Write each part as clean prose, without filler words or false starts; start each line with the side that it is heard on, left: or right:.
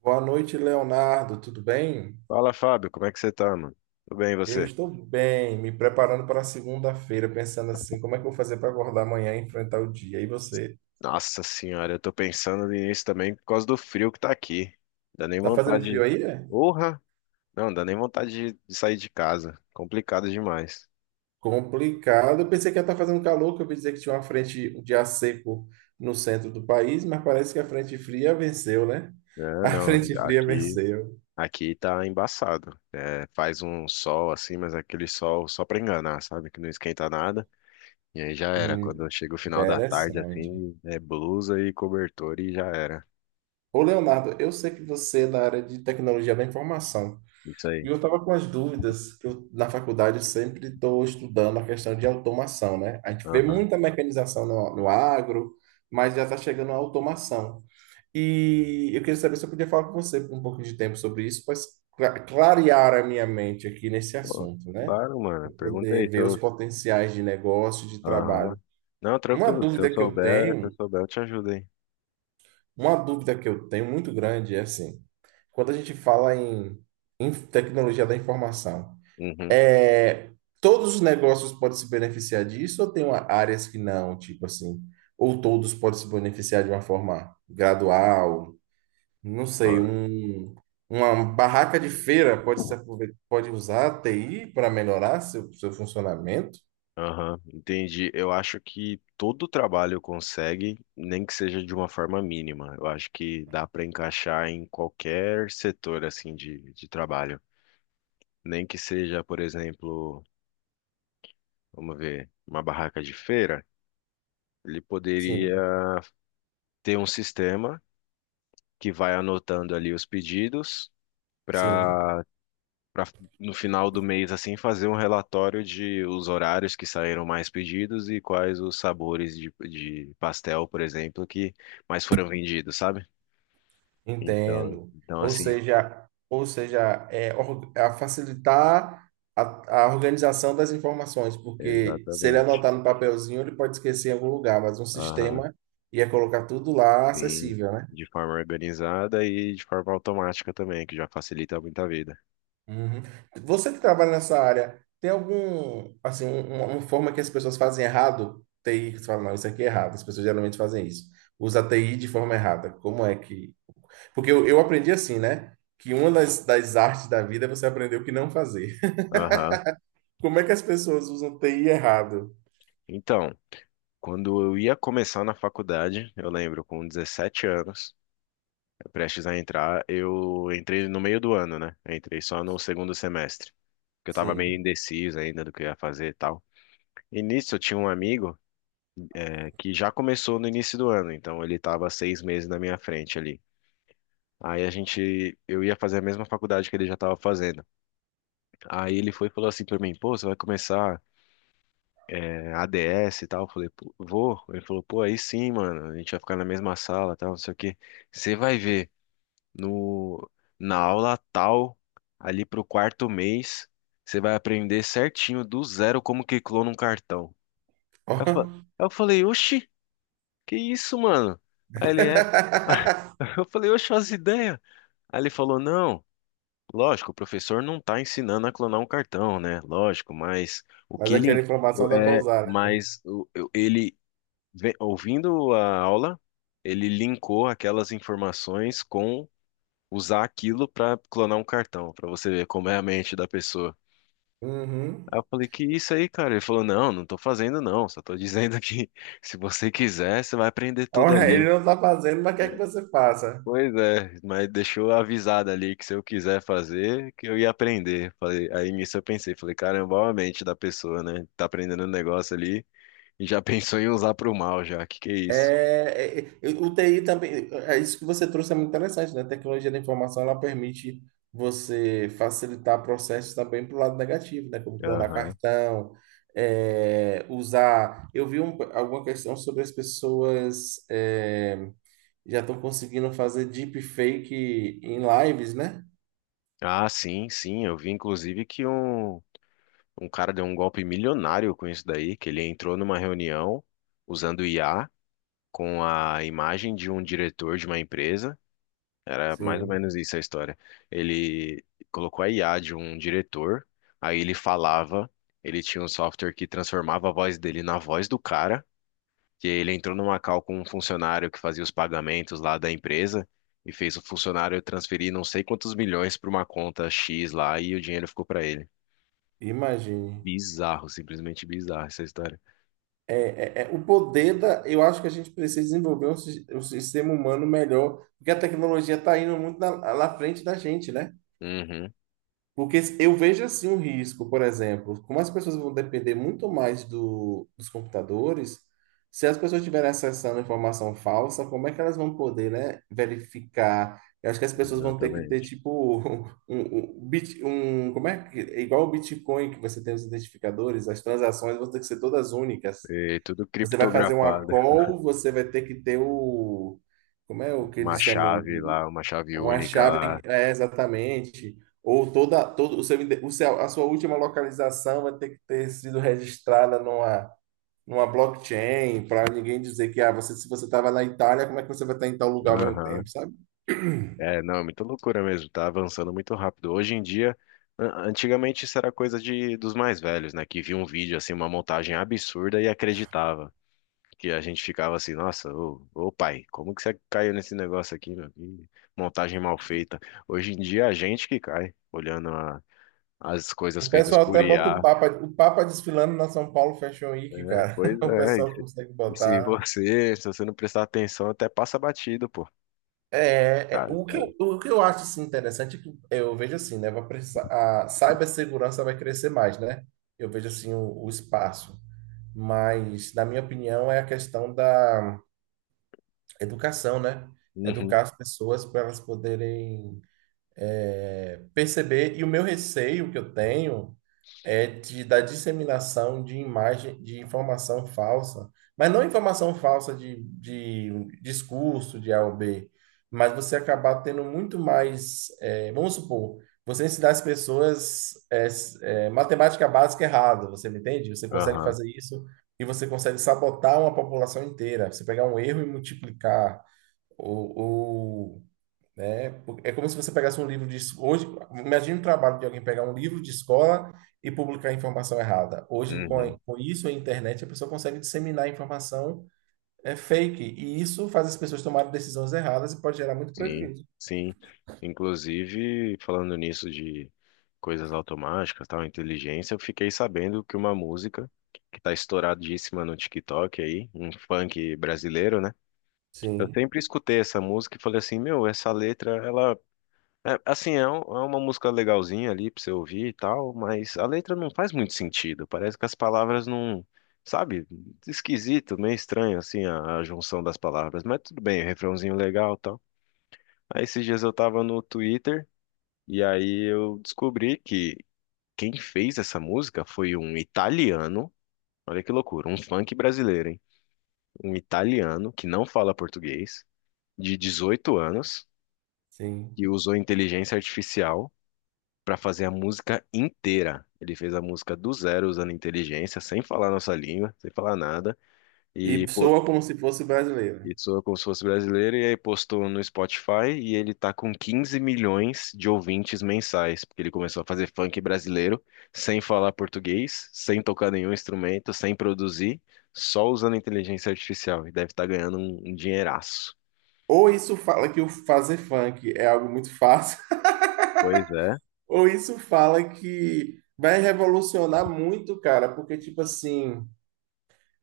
right: Boa noite, Leonardo. Tudo bem?
left: Fala, Fábio, como é que você tá, mano? Tudo bem, e
right: Eu
left: você?
right: estou bem, me preparando para segunda-feira, pensando assim, como é que eu vou fazer para acordar amanhã e enfrentar o dia? E você?
left: Nossa senhora, eu tô pensando nisso também por causa do frio que tá aqui. Dá nem
right: Tá fazendo
left: vontade
right: frio
left: de...
right: aí, é?
left: Porra! Não, dá nem vontade de sair de casa. Complicado demais.
right: Complicado. Eu pensei que ia estar fazendo calor, que eu ouvi dizer que tinha uma frente de ar seco no centro do país, mas parece que a frente fria venceu, né?
left: É,
right: A
left: não,
right: frente fria
left: aqui,
right: venceu.
left: aqui tá embaçado. É, faz um sol assim, mas aquele sol só pra enganar, sabe? Que não esquenta nada. E aí já era. Quando
right: Hum,
left: chega o final da tarde,
right: interessante.
left: assim, é blusa e cobertor e já era.
right: Ô, Leonardo, eu sei que você é da área de tecnologia da informação.
left: Isso
right: E
left: aí.
right: eu estava com as dúvidas, que eu, na faculdade eu sempre estou estudando a questão de automação, né? A gente vê
left: Aham.
right: muita mecanização no agro, mas já está chegando a automação. E eu queria saber se eu podia falar com você por um pouco de tempo sobre isso, para clarear a minha mente aqui nesse
left: Pô,
right: assunto, né?
left: claro, mano. Pergunta aí
right: Poder
left: se
right: ver os
left: eu,
right: potenciais de negócio, de
left: Aham.
right: trabalho.
left: Não,
right: Uma
left: tranquilo. Se eu
right: dúvida que eu
left: souber, se eu
right: tenho,
left: souber, eu te ajudo, hein?
right: uma dúvida que eu tenho muito grande é assim, quando a gente fala em tecnologia da informação,
left: Uhum.
right: É, todos os negócios podem se beneficiar disso ou tem áreas que não, tipo assim, ou todos podem se beneficiar de uma forma gradual, não sei,
left: Ó,
right: uma barraca de feira pode se aproveitar, pode usar a TI para melhorar seu funcionamento?
left: aham, entendi. Eu acho que todo trabalho consegue, nem que seja de uma forma mínima. Eu acho que dá para encaixar em qualquer setor assim de trabalho. Nem que seja, por exemplo, vamos ver, uma barraca de feira, ele
right: Sim,
left: poderia ter um sistema que vai anotando ali os pedidos
right: sim.
left: para para no final do mês assim fazer um relatório de os horários que saíram mais pedidos e quais os sabores de pastel, por exemplo, que mais foram vendidos, sabe? Então,
right: Entendo.
left: então
right: Ou
left: assim,
right: seja, ou seja, é, a facilitar a organização das informações, porque se ele
left: exatamente.
right: anotar no papelzinho, ele pode esquecer em algum lugar, mas um
left: Aham,
right: sistema ia colocar tudo lá
left: sim,
right: acessível, né?
left: de forma organizada e de forma automática também, que já facilita muito a vida.
right: Uhum. Você que trabalha nessa área, tem algum, assim, uma forma que as pessoas fazem errado? TI, que você fala, não, isso aqui é errado, as pessoas geralmente fazem isso. Usa TI de forma errada. Como é que. Porque eu aprendi assim, né? Que uma das artes da vida é você aprender o que não fazer.
left: Aham.
right: Como é que as pessoas usam TI errado?
left: Então, quando eu ia começar na faculdade, eu lembro com 17 anos, prestes a entrar, eu entrei no meio do ano, né? Eu entrei só no segundo semestre, porque eu tava meio
right: Sim.
left: indeciso ainda do que eu ia fazer e tal. E nisso eu tinha um amigo, que já começou no início do ano, então ele tava 6 meses na minha frente ali. Aí a gente, eu ia fazer a mesma faculdade que ele já tava fazendo. Aí ele foi e falou assim pra mim, pô, você vai começar ADS e tal? Eu falei, pô, vou. Ele falou, pô, aí sim, mano, a gente vai ficar na mesma sala e tal, não sei o quê. Você vai ver. No, na aula tal, ali pro quarto mês, você vai aprender certinho do zero como que clona um cartão.
right: Ó.
left: Eu, fa- eu falei, oxi, que isso, mano? Aí ele é. Eu falei, oxe, as ideias. Aí ele falou, não, lógico, o professor não tá ensinando a clonar um cartão, né? Lógico, mas o
right: Mas
left: que
right: aquela
left: ele.
right: informação dá para
left: É,
right: usar, né?
left: mas ele, ouvindo a aula, ele linkou aquelas informações com usar aquilo pra clonar um cartão, pra você ver como é a mente da pessoa. Aí
right: Uhum.
left: eu falei, que isso aí, cara? Ele falou, não, não tô fazendo não, só tô dizendo que se você quiser, você vai aprender tudo
right: Olha, ele
left: ali.
right: não está fazendo, mas quer que você faça.
left: Pois é, mas deixou avisado ali que se eu quiser fazer, que eu ia aprender. Falei, aí nisso eu pensei, falei, caramba, olha a mente da pessoa, né? Tá aprendendo um negócio ali e já pensou em usar pro mal já, que é isso?
right: O TI também, é isso que você trouxe é muito interessante, né? A tecnologia da informação, ela permite você facilitar processos também para o lado negativo, né? Como clonar
left: Aham.
right: cartão, é, usar... Eu vi alguma questão sobre as pessoas é, já estão conseguindo fazer deepfake em lives, né?
left: Ah, sim, eu vi inclusive que um Um cara deu um golpe milionário com isso daí, que ele entrou numa reunião usando IA com a imagem de um diretor de uma empresa. Era mais ou
right: Sim,
left: menos isso a história. Ele colocou a IA de um diretor, aí ele falava, ele tinha um software que transformava a voz dele na voz do cara, que ele entrou numa call com um funcionário que fazia os pagamentos lá da empresa e fez o funcionário transferir não sei quantos milhões para uma conta X lá e o dinheiro ficou para ele.
right: imagine.
left: Bizarro, simplesmente bizarro essa história.
right: É o poder da. Eu acho que a gente precisa desenvolver um sistema humano melhor, porque a tecnologia está indo muito na, lá na frente da gente, né?
left: Uhum,
right: Porque eu vejo assim um risco, por exemplo, como as pessoas vão depender muito mais dos computadores, se as pessoas estiverem acessando informação falsa, como é que elas vão poder, né, verificar? Eu acho que as pessoas vão ter que ter,
left: exatamente.
right: tipo, como é que, é igual o Bitcoin, que você tem os identificadores, as transações vão ter que ser todas únicas.
left: E tudo
right: Você vai fazer uma
left: criptografado.
right: call, você vai ter que ter o, como é o que
left: Uma
right: eles chamam
left: chave
right: de
left: lá, uma chave
right: uma
left: única
right: chave,
left: lá.
right: é, exatamente. Ou todo o a sua última localização vai ter que ter sido registrada numa blockchain, para ninguém dizer que ah, você, se você estava na Itália, como é que você vai estar em tal lugar ao mesmo
left: Aham.
right: tempo, sabe?
left: É, não, é muita loucura mesmo, tá avançando muito rápido. Hoje em dia, antigamente isso era coisa de, dos mais velhos, né? Que via um vídeo, assim, uma montagem absurda e acreditava. Que a gente ficava assim, nossa, ô, pai, como que você caiu nesse negócio aqui, meu? Que montagem mal feita. Hoje em dia, é a gente que cai, olhando as coisas
right: O
left: feitas
right: pessoal
left: por
right: até bota
left: IA.
right: O Papa desfilando na São Paulo Fashion
left: É,
right: Week, cara.
left: pois
right: O
left: é.
right: pessoal consegue
left: E se
right: botar.
left: você, se você não prestar atenção, até passa batido, pô. Tá,
right: O que
left: tá.
right: o que eu acho assim, interessante é que eu vejo assim, né? Vai precisar, a cibersegurança vai crescer mais, né? Eu vejo assim o espaço. Mas, na minha opinião, é a questão da educação, né? Educar
left: Uhum,
right: as pessoas para elas poderem é, perceber. E o meu receio que eu tenho é de, da disseminação de imagem, de informação falsa, mas não informação falsa de um discurso de A ou B, mas você acabar tendo muito mais, é, vamos supor, você ensinar as pessoas matemática básica errada, você me entende? Você consegue
left: aham,
right: fazer isso e você consegue sabotar uma população inteira. Você pegar um erro e multiplicar ou, ou né? É como se você pegasse um livro de hoje, imagine o trabalho de alguém pegar um livro de escola e publicar informação errada. Hoje,
left: uhum,
right: com isso, a internet, a pessoa consegue disseminar informação é, fake, e isso faz as pessoas tomarem decisões erradas e pode gerar muito
left: sim,
right: prejuízo.
left: sim. Inclusive, falando nisso de coisas automáticas, tal, inteligência, eu fiquei sabendo que uma música que tá estouradíssima no TikTok aí, um funk brasileiro, né? Eu
right: Sim,
left: sempre escutei essa música e falei assim, meu, essa letra, ela É, assim, é, é uma música legalzinha ali pra você ouvir e tal, mas a letra não faz muito sentido. Parece que as palavras não, sabe? Esquisito, meio estranho, assim, a junção das palavras. Mas tudo bem, refrãozinho legal e tal. Aí esses dias eu tava no Twitter e aí eu descobri que quem fez essa música foi um italiano. Olha que loucura, um funk brasileiro, hein? Um italiano que não fala português, de 18 anos,
right: sim.
left: que usou inteligência artificial para fazer a música inteira. Ele fez a música do zero usando inteligência, sem falar nossa língua, sem falar nada, e
right: E
left: pô,
right: soa como se fosse brasileiro.
left: e soa como se fosse brasileiro, e aí postou no Spotify e ele tá com 15 milhões de ouvintes mensais, porque ele começou a fazer funk brasileiro sem falar português, sem tocar nenhum instrumento, sem produzir, só usando inteligência artificial, e deve estar ganhando um dinheiraço.
right: Ou isso fala que o fazer funk é algo muito fácil,
left: Pois é,
right: ou isso fala que vai revolucionar muito, cara, porque, tipo assim,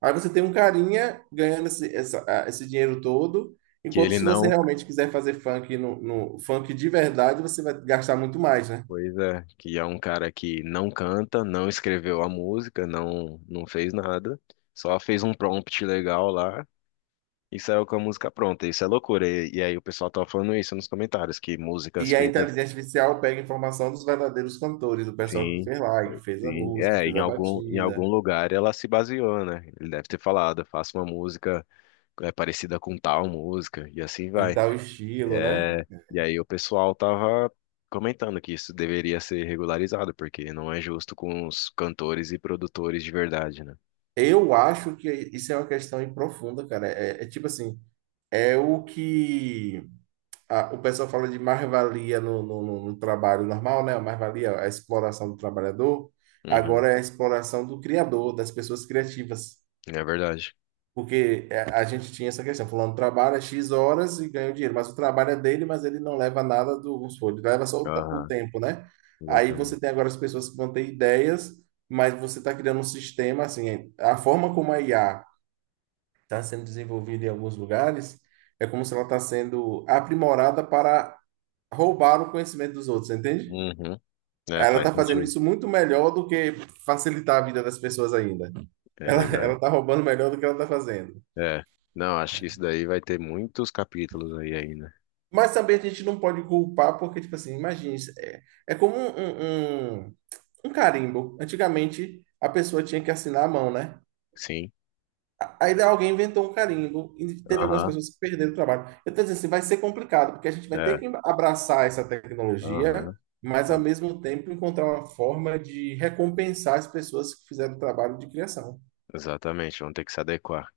right: aí você tem um carinha ganhando esse dinheiro todo,
left: que
right: enquanto
left: ele
right: se você
left: não
right: realmente quiser fazer funk no funk de verdade, você vai gastar muito mais, né?
left: Pois é, que é um cara que não canta, não escreveu a música, não fez nada, só fez um prompt legal lá e saiu com a música pronta. Isso é loucura. E aí o pessoal tava falando isso nos comentários, que músicas
right: E a
left: feitas,
right: inteligência artificial pega informação dos verdadeiros cantores, do pessoal que
left: sim,
right: fez lá, que fez a
left: sim,
right: música, que
left: é,
right: fez a
left: em algum
right: batida,
left: lugar ela se baseou, né? Ele deve ter falado, faça uma música é parecida com tal música, e assim
right: em
left: vai.
right: tal estilo, né?
left: É, e aí o pessoal tava comentando que isso deveria ser regularizado, porque não é justo com os cantores e produtores de verdade, né?
right: Eu acho que isso é uma questão aí profunda, cara. É tipo assim, é o que o pessoal fala de mais-valia no trabalho normal, né? A mais-valia, é a exploração do trabalhador.
left: Uhum,
right: Agora é a exploração do criador, das pessoas criativas.
left: é verdade.
right: Porque é, a gente tinha essa questão, fulano trabalha X horas e ganha o dinheiro, mas o trabalho é dele, mas ele não leva nada do vamos supor, ele leva só o
left: Aham,
right: tempo, né? Aí
left: exatamente.
right: você tem agora as pessoas que vão ter ideias, mas você está criando um sistema, assim, a forma como a IA está sendo desenvolvida em alguns lugares é como se ela está sendo aprimorada para roubaram o conhecimento dos outros, entende?
left: Uhum, é,
right: Ela
left: faz
right: tá fazendo
left: sentido.
right: isso muito melhor do que facilitar a vida das pessoas ainda.
left: É verdade.
right: Ela tá roubando melhor do que ela tá fazendo.
left: É, não, acho que isso daí vai ter muitos capítulos aí ainda.
right: Mas também a gente não pode culpar, porque, tipo assim, imagine, isso é, é como um carimbo. Antigamente, a pessoa tinha que assinar a mão, né?
left: Sim,
right: Aí alguém inventou um carimbo e teve algumas
left: aham,
right: pessoas que perderam o trabalho. Eu estou dizendo assim, vai ser complicado, porque a gente vai
left: é,
right: ter que abraçar essa tecnologia,
left: aham.
right: mas ao
left: Vamos-
right: mesmo tempo encontrar uma forma de recompensar as pessoas que fizeram o trabalho de criação.
left: Exatamente, vamos ter que se adequar.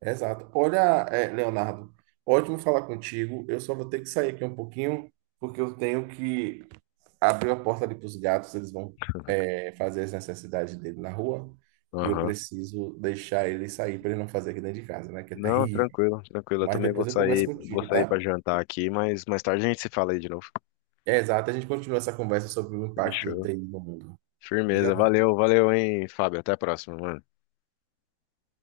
right: Exato. Olha, é, Leonardo, ótimo falar contigo. Eu só vou ter que sair aqui um pouquinho, porque eu tenho que abrir a porta ali para os gatos, eles vão, é, fazer as necessidades dele na rua, e eu
left: Aham.
right: preciso deixar ele sair para ele não fazer aqui dentro de casa, né? Que é
left: Não,
right: terrível.
left: tranquilo, tranquilo. Eu
right: Mas
left: também
right: depois eu converso
left: vou
right: contigo,
left: sair para
right: tá?
left: jantar aqui, mas mais tarde a gente se fala aí de novo.
right: É exato, a gente continua essa conversa sobre o impacto do
left: Fechou.
right: treino no mundo.
left: Firmeza.
right: Obrigado.
left: Valeu, valeu, hein, Fábio. Até a próxima, mano.